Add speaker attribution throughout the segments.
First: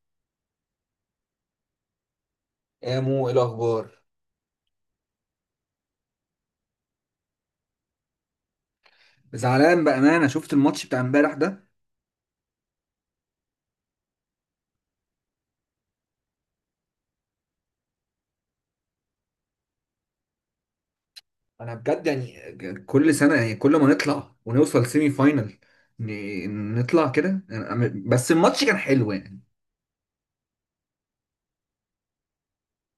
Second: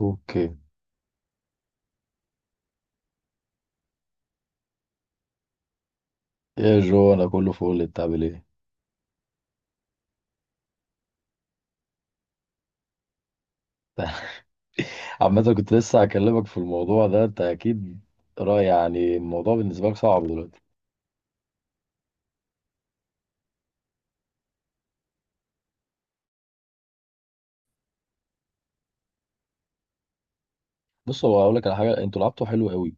Speaker 1: اوكي.
Speaker 2: يا مو ايه الاخبار؟
Speaker 1: يا جو انا كله فول، انت عامل ايه؟
Speaker 2: زعلان بأمانة، شفت الماتش بتاع امبارح ده.
Speaker 1: عامة كنت لسه هكلمك في الموضوع ده. انت اكيد رأي، يعني الموضوع بالنسبة لك صعب دلوقتي.
Speaker 2: انا بجد يعني كل سنة، يعني كل ما نطلع ونوصل سيمي فاينل نطلع كده بس الماتش كان حلو يعني.
Speaker 1: بص، هو هقول لك على حاجة: انتوا لعبتوا حلو قوي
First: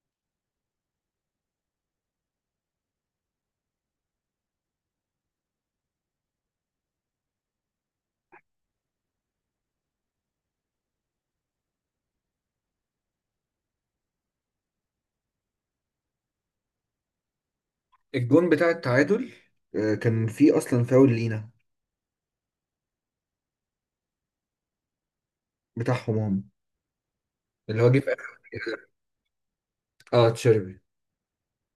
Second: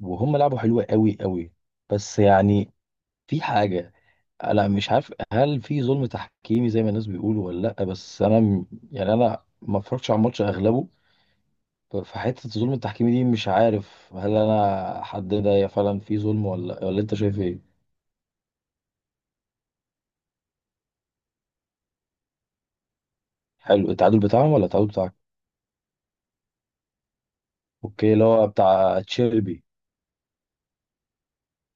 Speaker 1: وهم لعبوا حلو قوي قوي، بس يعني في حاجة. انا مش عارف هل في ظلم تحكيمي زي ما الناس بيقولوا ولا لا، بس انا يعني انا ما اتفرجتش على الماتش اغلبه. فحتة الظلم التحكيمي دي مش عارف هل انا حددها، هي فعلا في ظلم ولا انت شايف ايه؟
Speaker 2: الجون بتاع التعادل كان فيه أصلا فاول لينا.
Speaker 1: حلو التعادل بتاعهم ولا التعادل بتاعك؟
Speaker 2: بتاعهم هم، اللي هو جه في
Speaker 1: اوكي، اللي هو
Speaker 2: آخر.
Speaker 1: بتاع تشيلبي.
Speaker 2: اه تشيربي.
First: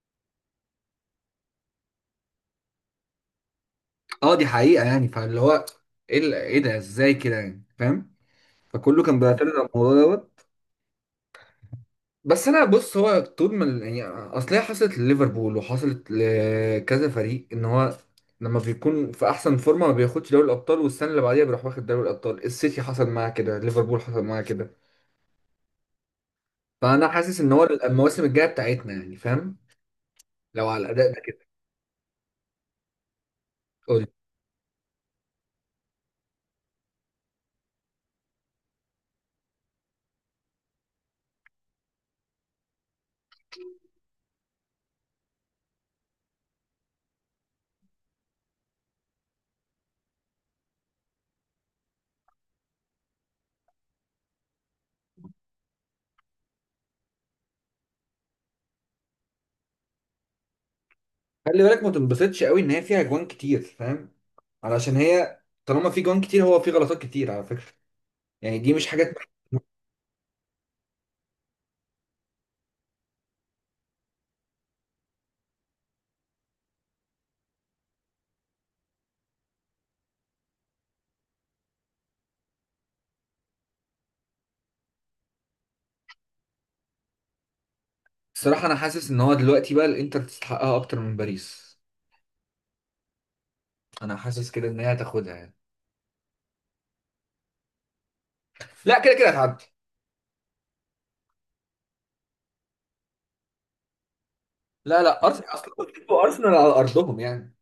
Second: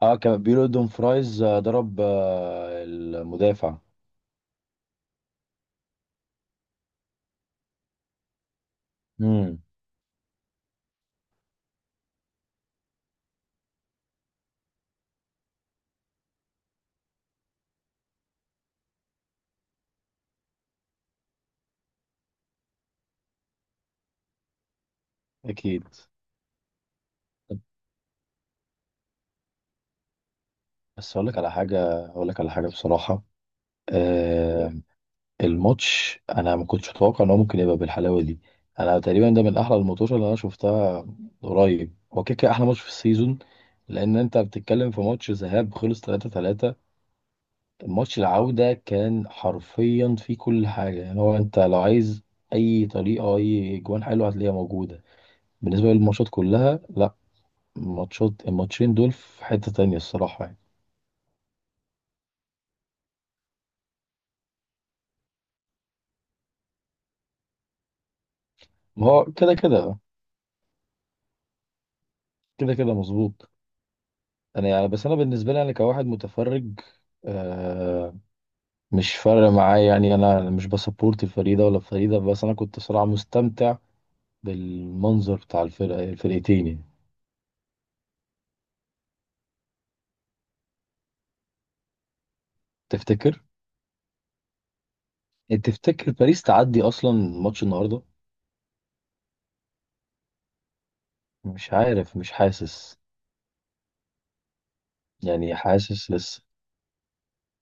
Speaker 1: اه كان بيقولوا دون فرايز ضرب المدافع.
Speaker 2: اه دي حقيقة يعني، فاللي هو ايه إيه ده، ازاي كده يعني، فاهم؟ فكله كان بيعترض
Speaker 1: امم،
Speaker 2: على الموضوع دوت. بس انا بص، هو طول ما يعني اصل هي حصلت لليفربول وحصلت لكذا فريق، ان هو لما بيكون في احسن فورمه ما بياخدش دوري الابطال، والسنه اللي بعديها بيروح واخد دوري الابطال. السيتي حصل معاه كده، ليفربول حصل معاه كده.
Speaker 1: اكيد.
Speaker 2: فانا حاسس ان هو المواسم الجايه بتاعتنا يعني، فاهم؟ لو على
Speaker 1: بس
Speaker 2: الاداء ده
Speaker 1: اقول لك
Speaker 2: كده.
Speaker 1: على حاجه، اقول لك على حاجه بصراحه.
Speaker 2: قول.
Speaker 1: آه. الماتش انا ما كنتش متوقع ان هو ممكن يبقى بالحلاوه دي. انا تقريبا ده من احلى الماتشات اللي انا شفتها. قريب هو كده كده احلى ماتش في السيزون، لان انت بتتكلم في ماتش ذهاب خلص 3-3. ماتش العودة كان حرفيا فيه كل حاجة، يعني هو انت لو عايز اي طريقة، اي جوان حلوة هتلاقيها موجودة. بالنسبة للماتشات كلها لا، ماتشات الماتشين دول في حتة تانية الصراحة يعني.
Speaker 2: خلي بالك ما تنبسطش قوي ان هي فيها جوان كتير، فاهم؟ علشان هي طالما في جوان كتير، هو في غلطات كتير على فكره، يعني دي مش
Speaker 1: ما
Speaker 2: حاجات.
Speaker 1: هو كده كده مظبوط. انا يعني، بس انا بالنسبة لي انا كواحد متفرج آه مش فارق معايا يعني. انا مش بسبورت الفريق ده ولا الفريق ده، بس انا كنت صراحة مستمتع بالمنظر بتاع الفرقتين يعني.
Speaker 2: الصراحه انا حاسس ان هو دلوقتي بقى الانتر تستحقها اكتر من باريس.
Speaker 1: تفتكر؟
Speaker 2: انا حاسس كده ان هي هتاخدها يعني.
Speaker 1: يعني تفتكر باريس تعدي اصلا ماتش النهارده؟
Speaker 2: لا، كده كده هتعدي.
Speaker 1: مش عارف، مش حاسس.
Speaker 2: لا لا، ارسنال
Speaker 1: يعني
Speaker 2: اصلا
Speaker 1: حاسس
Speaker 2: كسبوا
Speaker 1: لسه.
Speaker 2: ارسنال على ارضهم يعني.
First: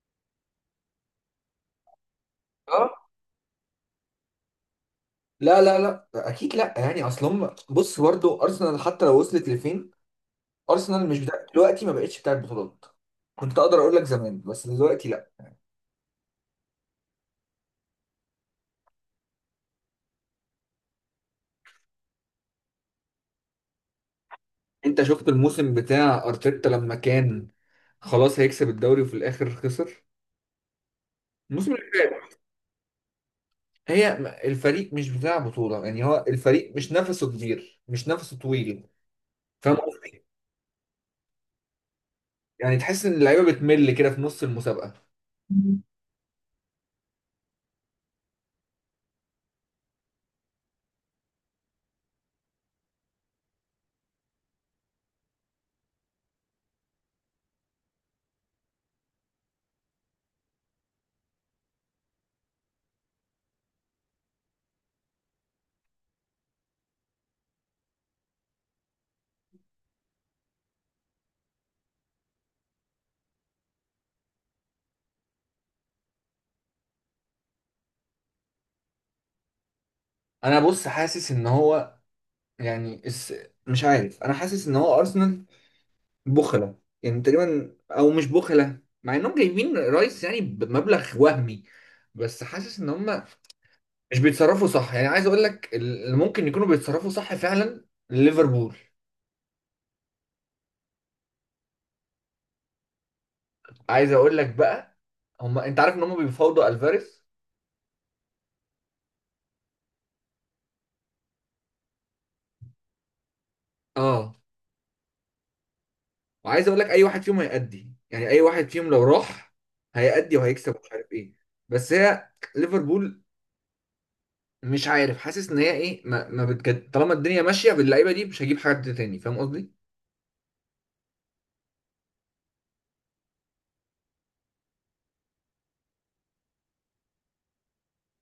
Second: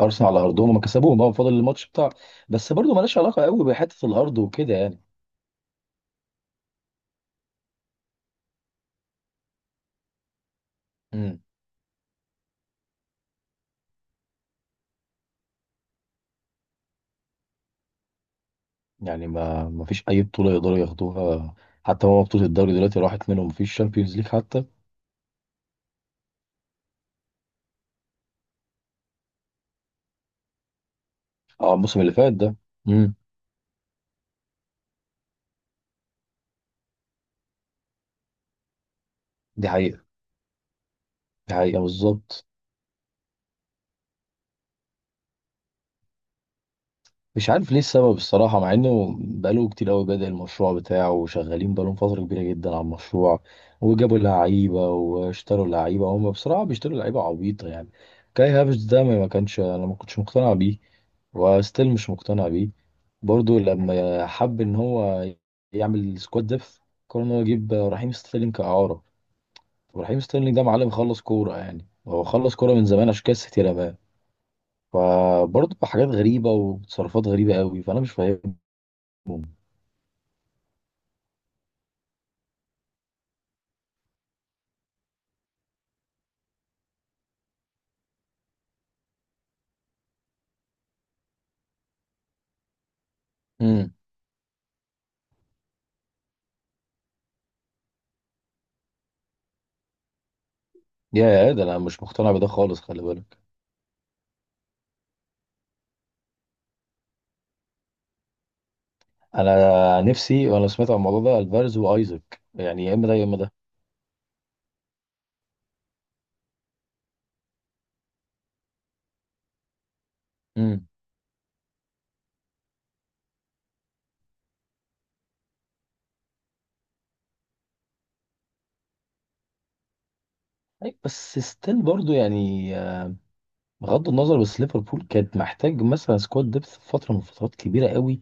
Speaker 1: ارسنال على ارضهم هم كسبوهم اه، فاضل الماتش بتاع. بس
Speaker 2: اه.
Speaker 1: برضه مالهاش علاقه قوي بحته الارض وكده يعني.
Speaker 2: لا لا لا، اكيد لا، يعني اصلهم بص برضه ارسنال حتى لو وصلت لفين، ارسنال مش
Speaker 1: امم.
Speaker 2: بتاع دلوقتي، ما بقتش بتاعت بطولات. كنت اقدر اقول لك زمان، بس دلوقتي لا.
Speaker 1: يعني ما فيش اي بطوله يقدروا ياخدوها. حتى هو بطوله الدوري دلوقتي راحت منهم، ما فيش شامبيونز ليج حتى.
Speaker 2: انت شفت الموسم بتاع ارتيتا لما كان خلاص هيكسب الدوري وفي الاخر خسر، الموسم
Speaker 1: اه
Speaker 2: اللي
Speaker 1: الموسم اللي فات
Speaker 2: فات.
Speaker 1: ده. امم.
Speaker 2: الفريق مش بتاع بطولة، يعني هو الفريق مش نفسه كبير، مش نفسه طويل.
Speaker 1: دي
Speaker 2: فاهم
Speaker 1: حقيقه.
Speaker 2: قصدي؟
Speaker 1: دي حقيقه بالظبط.
Speaker 2: يعني تحس ان اللعيبه بتمل كده في نص المسابقه.
Speaker 1: مش عارف ليه السبب الصراحة، مع انه بقاله كتير قوي بدأ المشروع بتاعه وشغالين بقالهم فترة كبيرة جدا على المشروع، وجابوا لعيبة واشتروا لعيبة. هم بصراحة بيشتروا لعيبة عبيطة يعني. كاي هافرتس ده ما كانش انا ما كنتش مقتنع بيه، وستيل مش مقتنع بيه. برضو لما حب ان هو يعمل سكواد ديف، قرر ان هو يجيب رحيم ستيرلينج كإعارة. ورحيم ستيرلينج ده معلم خلص كورة يعني، هو خلص كورة من زمان، عشان كده السيتي رماه. فبرضه حاجات غريبة وتصرفات غريبة قوي، فأنا مش فاهمهم.
Speaker 2: انا بص حاسس ان هو يعني مش عارف، انا حاسس ان هو ارسنال بخله يعني تقريبا، او مش بخله مع انهم جايبين رايس يعني بمبلغ وهمي، بس حاسس ان هم
Speaker 1: امم.
Speaker 2: مش بيتصرفوا صح. يعني عايز اقول لك اللي ممكن يكونوا بيتصرفوا صح فعلا، ليفربول.
Speaker 1: يا ده انا مش مقتنع بده خالص، خلي بالك.
Speaker 2: عايز اقول لك بقى، هم انت عارف ان هم بيفاوضوا الفاريز.
Speaker 1: انا نفسي وانا سمعت عن الموضوع ده الفارز وايزك، يعني يا اما ده يا اما ده.
Speaker 2: اه. وعايز اقول لك اي واحد فيهم هيأدي، يعني اي واحد فيهم لو راح هيأدي وهيكسب
Speaker 1: امم.
Speaker 2: ومش عارف ايه. بس هي ليفربول مش عارف، حاسس ان هي ايه ما بتجد، طالما الدنيا ماشيه باللعيبه دي مش هجيب حد تاني، فاهم قصدي؟
Speaker 1: أي بس ستيل برضو يعني بغض النظر، بس ليفربول كانت محتاج مثلا سكواد ديبث في فتره من فترات كبيره قوي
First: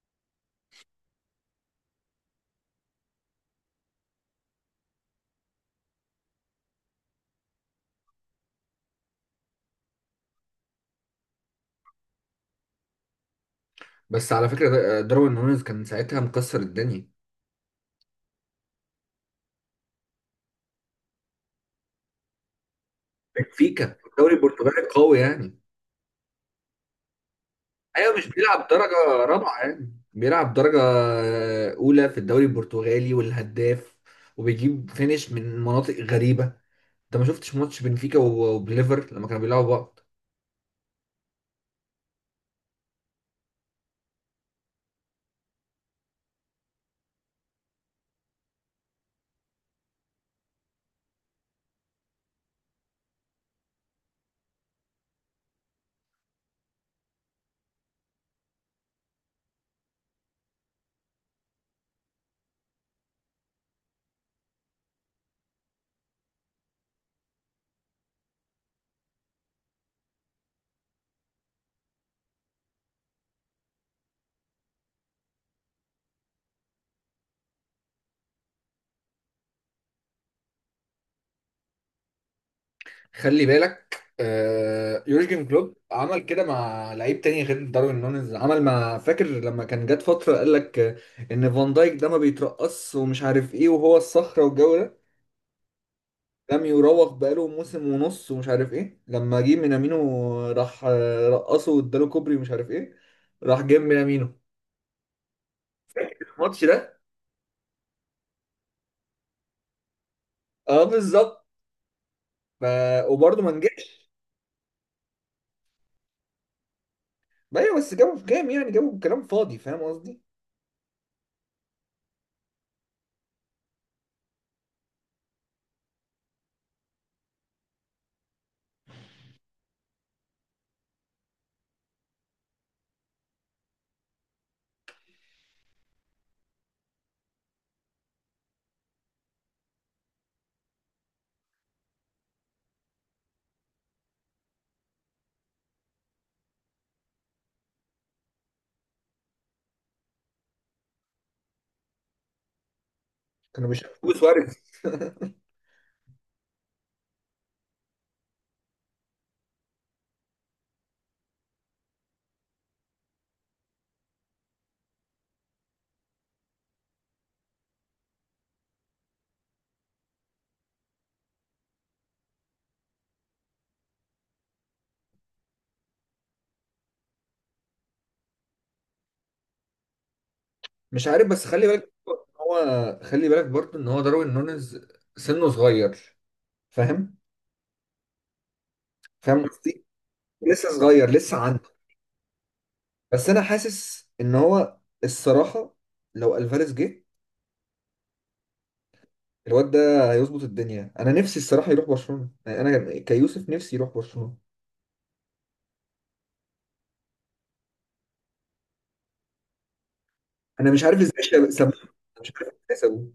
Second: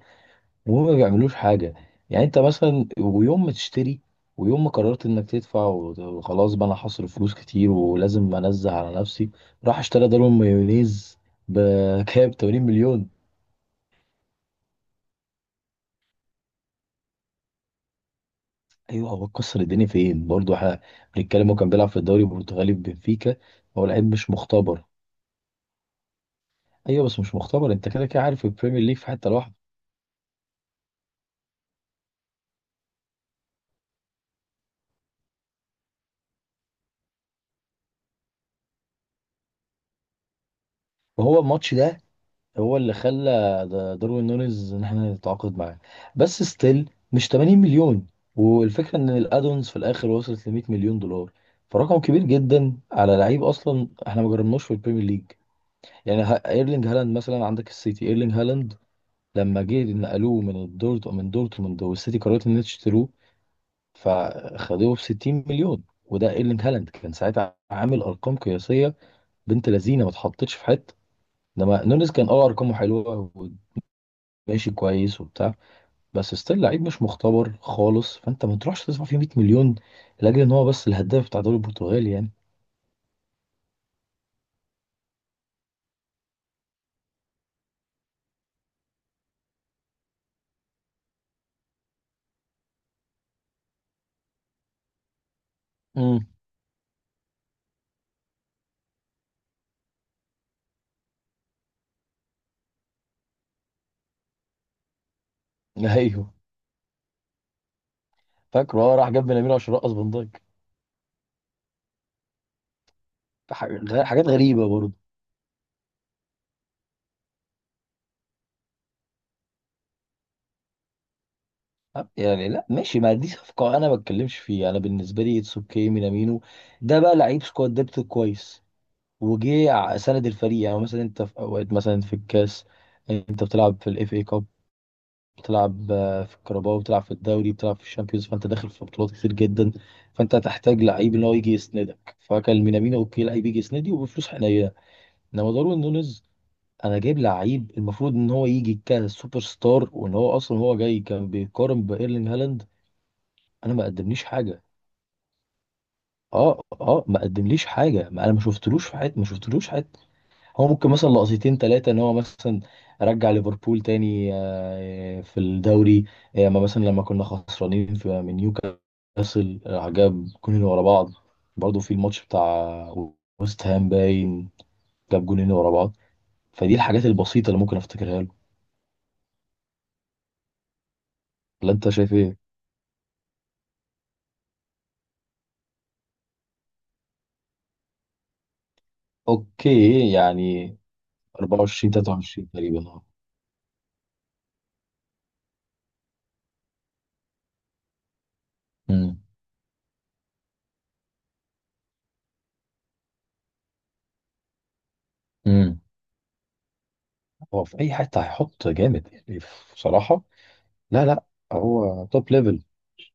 Speaker 1: وهم ما بيعملوش حاجه. يعني انت مثلا، ويوم ما تشتري ويوم ما قررت انك تدفع وخلاص بقى انا هصرف فلوس كتير ولازم انزه على نفسي، راح اشترى دارون مايونيز بكام 80 مليون.
Speaker 2: بس على فكره داروين نونيز كان ساعتها مكسر الدنيا.
Speaker 1: ايوه هو كسر الدنيا فين؟ برضه احنا بنتكلم هو كان بيلعب في الدوري البرتغالي في بنفيكا. هو
Speaker 2: بنفيكا
Speaker 1: لعيب مش
Speaker 2: الدوري
Speaker 1: مختبر.
Speaker 2: البرتغالي قوي يعني.
Speaker 1: ايوه بس مش مختبر، انت كده
Speaker 2: ايوه،
Speaker 1: كده
Speaker 2: مش
Speaker 1: عارف
Speaker 2: بيلعب
Speaker 1: البريمير
Speaker 2: درجه
Speaker 1: ليج في حته لوحده.
Speaker 2: رابعه، يعني بيلعب درجه اولى في الدوري البرتغالي والهداف، وبيجيب فينش من مناطق غريبه. انت ما شفتش ماتش بنفيكا وبليفر لما كانوا بيلعبوا بعض؟
Speaker 1: وهو الماتش ده هو اللي خلى داروين نونيز ان احنا نتعاقد معاه. بس ستيل مش 80 مليون. والفكره ان الادونز في الاخر وصلت ل 100 مليون دولار. فرقم كبير جدا على لعيب اصلا احنا ما جربناش في البريمير ليج. يعني ايرلينج هالاند مثلا عندك السيتي ايرلينج هالاند لما جه نقلوه من الدورت من دورتموند، والسيتي قررت ان هي تشتروه فخدوه ب 60 مليون. وده ايرلينج هالاند كان ساعتها عامل ارقام قياسيه، بنت لذينه ما اتحطتش في حته. انما نونيز كان ارقامه حلوه وماشي كويس وبتاع، بس ستيل لعيب مش مختبر خالص، فانت ما تروحش تدفع فيه 100 مليون لاجل ان هو بس الهداف بتاع الدوري البرتغالي يعني.
Speaker 2: خلي بالك، يورجن كلوب عمل كده مع لعيب تاني غير داروين نونيز. عمل مع، فاكر لما كان جات فترة قال لك ان فان دايك ده ما بيترقص ومش عارف ايه، وهو الصخرة والجو ده،
Speaker 1: امم.
Speaker 2: لم يراوغ بقاله موسم ونص ومش عارف ايه. لما جه مينامينو راح رقصه واداله كوبري ومش عارف ايه، راح جاب مينامينو
Speaker 1: ايوه
Speaker 2: الماتش ده.
Speaker 1: فاكره، اه راح جاب بنامينو عشان رقص فان دايك.
Speaker 2: اه بالظبط. ف... وبرضه ما نجحش.
Speaker 1: حاجات غريبه برضه.
Speaker 2: ايوه، بس جابوا في كام، يعني جابوا بكلام فاضي، فاهم قصدي؟
Speaker 1: أه، يعني لا ماشي، ما دي صفقه انا ما بتكلمش فيها. انا بالنسبه لي اتس اوكي، مينامينو ده بقى لعيب سكواد ديبت كويس، وجه سند الفريق. يعني مثلا انت في اوقات مثلا في الكاس انت بتلعب في الاف اي كاب، بتلعب في الكرباو، بتلعب في الدوري، بتلعب في الشامبيونز، فانت داخل في بطولات كتير جدا، فانت هتحتاج لعيب ان هو يجي يسندك، فكان مينامينو اوكي لعيب يجي يسندي وبفلوس حنينه. انما داروين نونيز، انا جايب لعيب المفروض ان هو يجي كسوبر ستار، وان هو اصلا هو جاي كان بيقارن بايرلينج هالاند.
Speaker 2: كانوا
Speaker 1: انا ما
Speaker 2: بيشوفوا
Speaker 1: قدمليش
Speaker 2: سواريز.
Speaker 1: حاجه. اه ما قدمليش حاجه، ما انا ما شفتلوش في حياتي، ما شفتلوش. هو ممكن مثلا لقطتين ثلاثة ان هو مثلا رجع ليفربول تاني في الدوري. اما مثلا لما كنا خسرانين في من نيوكاسل جاب جونين ورا بعض. برضه في الماتش بتاع ويست هام باين جاب جونين ورا بعض. فدي الحاجات البسيطة اللي ممكن افتكرها له.
Speaker 2: مش عارف، بس خلي
Speaker 1: ولا انت
Speaker 2: بالك،
Speaker 1: شايف ايه؟
Speaker 2: هو خلي بالك برضه ان هو داروين نونيز سنه صغير. فاهم؟ فاهم قصدي؟
Speaker 1: اوكي،
Speaker 2: لسه
Speaker 1: يعني
Speaker 2: صغير، لسه عنده.
Speaker 1: 24 23 تقريبا اه.
Speaker 2: بس انا حاسس ان هو الصراحه لو الفاريز جه،
Speaker 1: امم.
Speaker 2: الواد ده هيظبط الدنيا. انا نفسي الصراحه يروح برشلونه يعني، انا كيوسف نفسي يروح برشلونه.
Speaker 1: امم. هو في اي حتة هيحط جامد يعني، بصراحة.
Speaker 2: انا مش عارف
Speaker 1: لا
Speaker 2: ازاي
Speaker 1: لا،
Speaker 2: سابوه.
Speaker 1: هو توب
Speaker 2: مش عارف
Speaker 1: ليفل.
Speaker 2: ازاي سابوه،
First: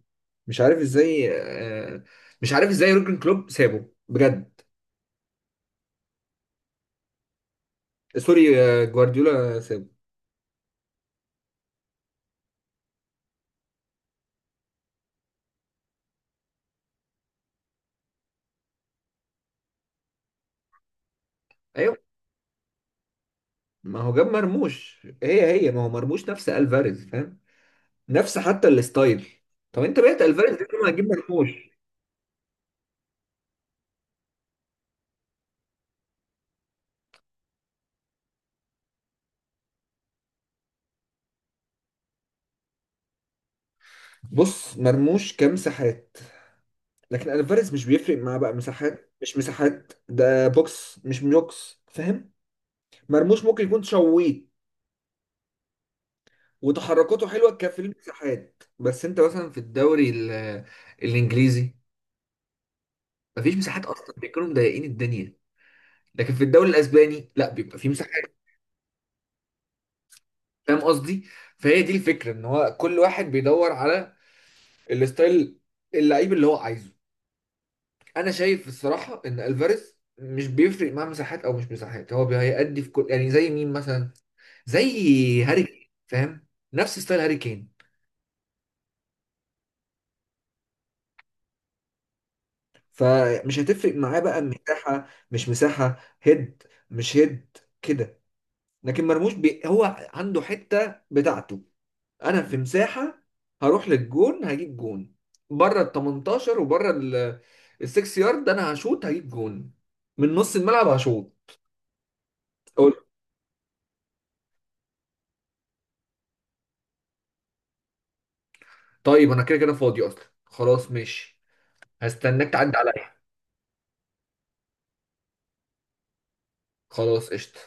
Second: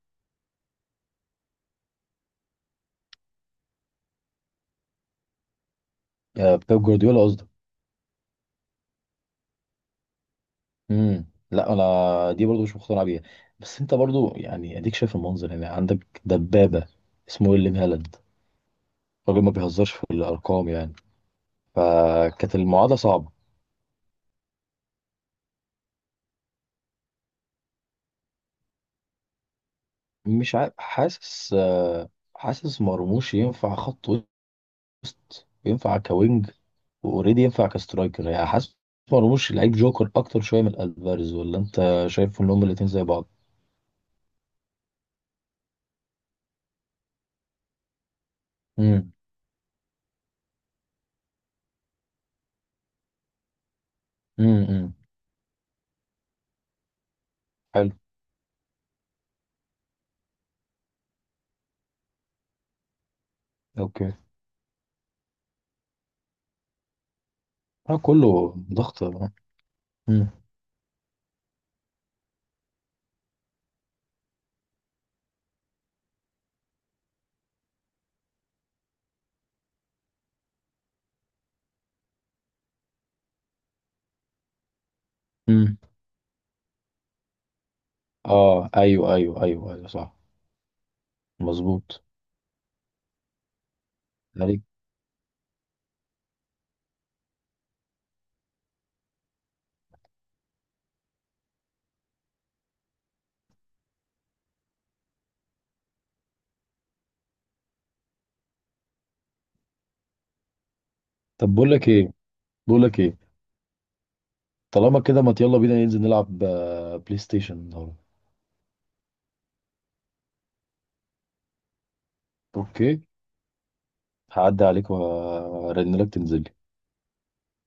Speaker 2: مش عارف ازاي، آه، مش عارف ازاي يورجن كلوب سابه بجد.
Speaker 1: آه، بيب جوارديولا.
Speaker 2: سوري، جوارديولا سابه.
Speaker 1: امم. لا، انا دي برضو مش مقتنع بيها. بس انت برضو يعني اديك شايف المنظر. يعني عندك دبابه اسمه ويليام هالاند، راجل ما بيهزرش في الارقام يعني.
Speaker 2: ايوه.
Speaker 1: فكانت المعادله صعبه.
Speaker 2: ما هو جاب مرموش، هي ما هو مرموش نفس الفاريز، فاهم؟ نفس حتى الستايل. طب انت بقيت
Speaker 1: مش
Speaker 2: الفاريز دي،
Speaker 1: عارف،
Speaker 2: ما هتجيب مرموش.
Speaker 1: حاسس حاسس مرموش ينفع خط وسط، ينفع كوينج، واوريدي ينفع كسترايكر. يعني حاسس مرموش لعيب جوكر اكتر شويه من الفاريز، ولا انت شايف ان هما الاتنين زي بعض؟
Speaker 2: بص، مرموش كمساحات، لكن الفاريز مش بيفرق معاه بقى
Speaker 1: امم.
Speaker 2: مساحات مش مساحات، ده بوكس مش بوكس، فاهم؟ مرموش ممكن يكون شويت
Speaker 1: امم.
Speaker 2: وتحركاته حلوه كفي
Speaker 1: حلو.
Speaker 2: المساحات، بس انت مثلا في الدوري الانجليزي مفيش مساحات
Speaker 1: اوكي.
Speaker 2: اصلا، بيكونوا مضايقين الدنيا. لكن في الدوري الاسباني لا، بيبقى في
Speaker 1: اه
Speaker 2: مساحات.
Speaker 1: كله ضغط.
Speaker 2: فاهم قصدي؟ فهي دي الفكره ان هو كل واحد بيدور على الستايل اللعيب اللي هو عايزه. انا شايف الصراحه ان الفاريز مش بيفرق معاه مساحات او مش مساحات، هو هيأدي في كل، يعني زي مين مثلا، زي هاري
Speaker 1: امم.
Speaker 2: كين، فاهم؟ نفس ستايل هاري كين.
Speaker 1: اه ايوه ايوه ايوه ايوه، صح، مظبوط
Speaker 2: فمش هتفرق معاه بقى
Speaker 1: عليك.
Speaker 2: مساحه مش مساحه، هيد مش هيد كده. لكن مرموش هو عنده حته بتاعته. انا في مساحه هروح للجون، هجيب جون بره ال 18 وبره ال 6 يارد، انا هشوط هجيب جون، من نص الملعب هشوط.
Speaker 1: طب بقول لك ايه، بقول
Speaker 2: اقول.
Speaker 1: لك ايه، طالما كده ما يلا بينا ننزل نلعب بلاي ستيشن النهارده.
Speaker 2: طيب انا كده كده فاضي اصلا، خلاص ماشي، هستناك تعدي
Speaker 1: اوكي،
Speaker 2: عليا.
Speaker 1: هعدي عليك وارن لك تنزل.
Speaker 2: خلاص قشطه.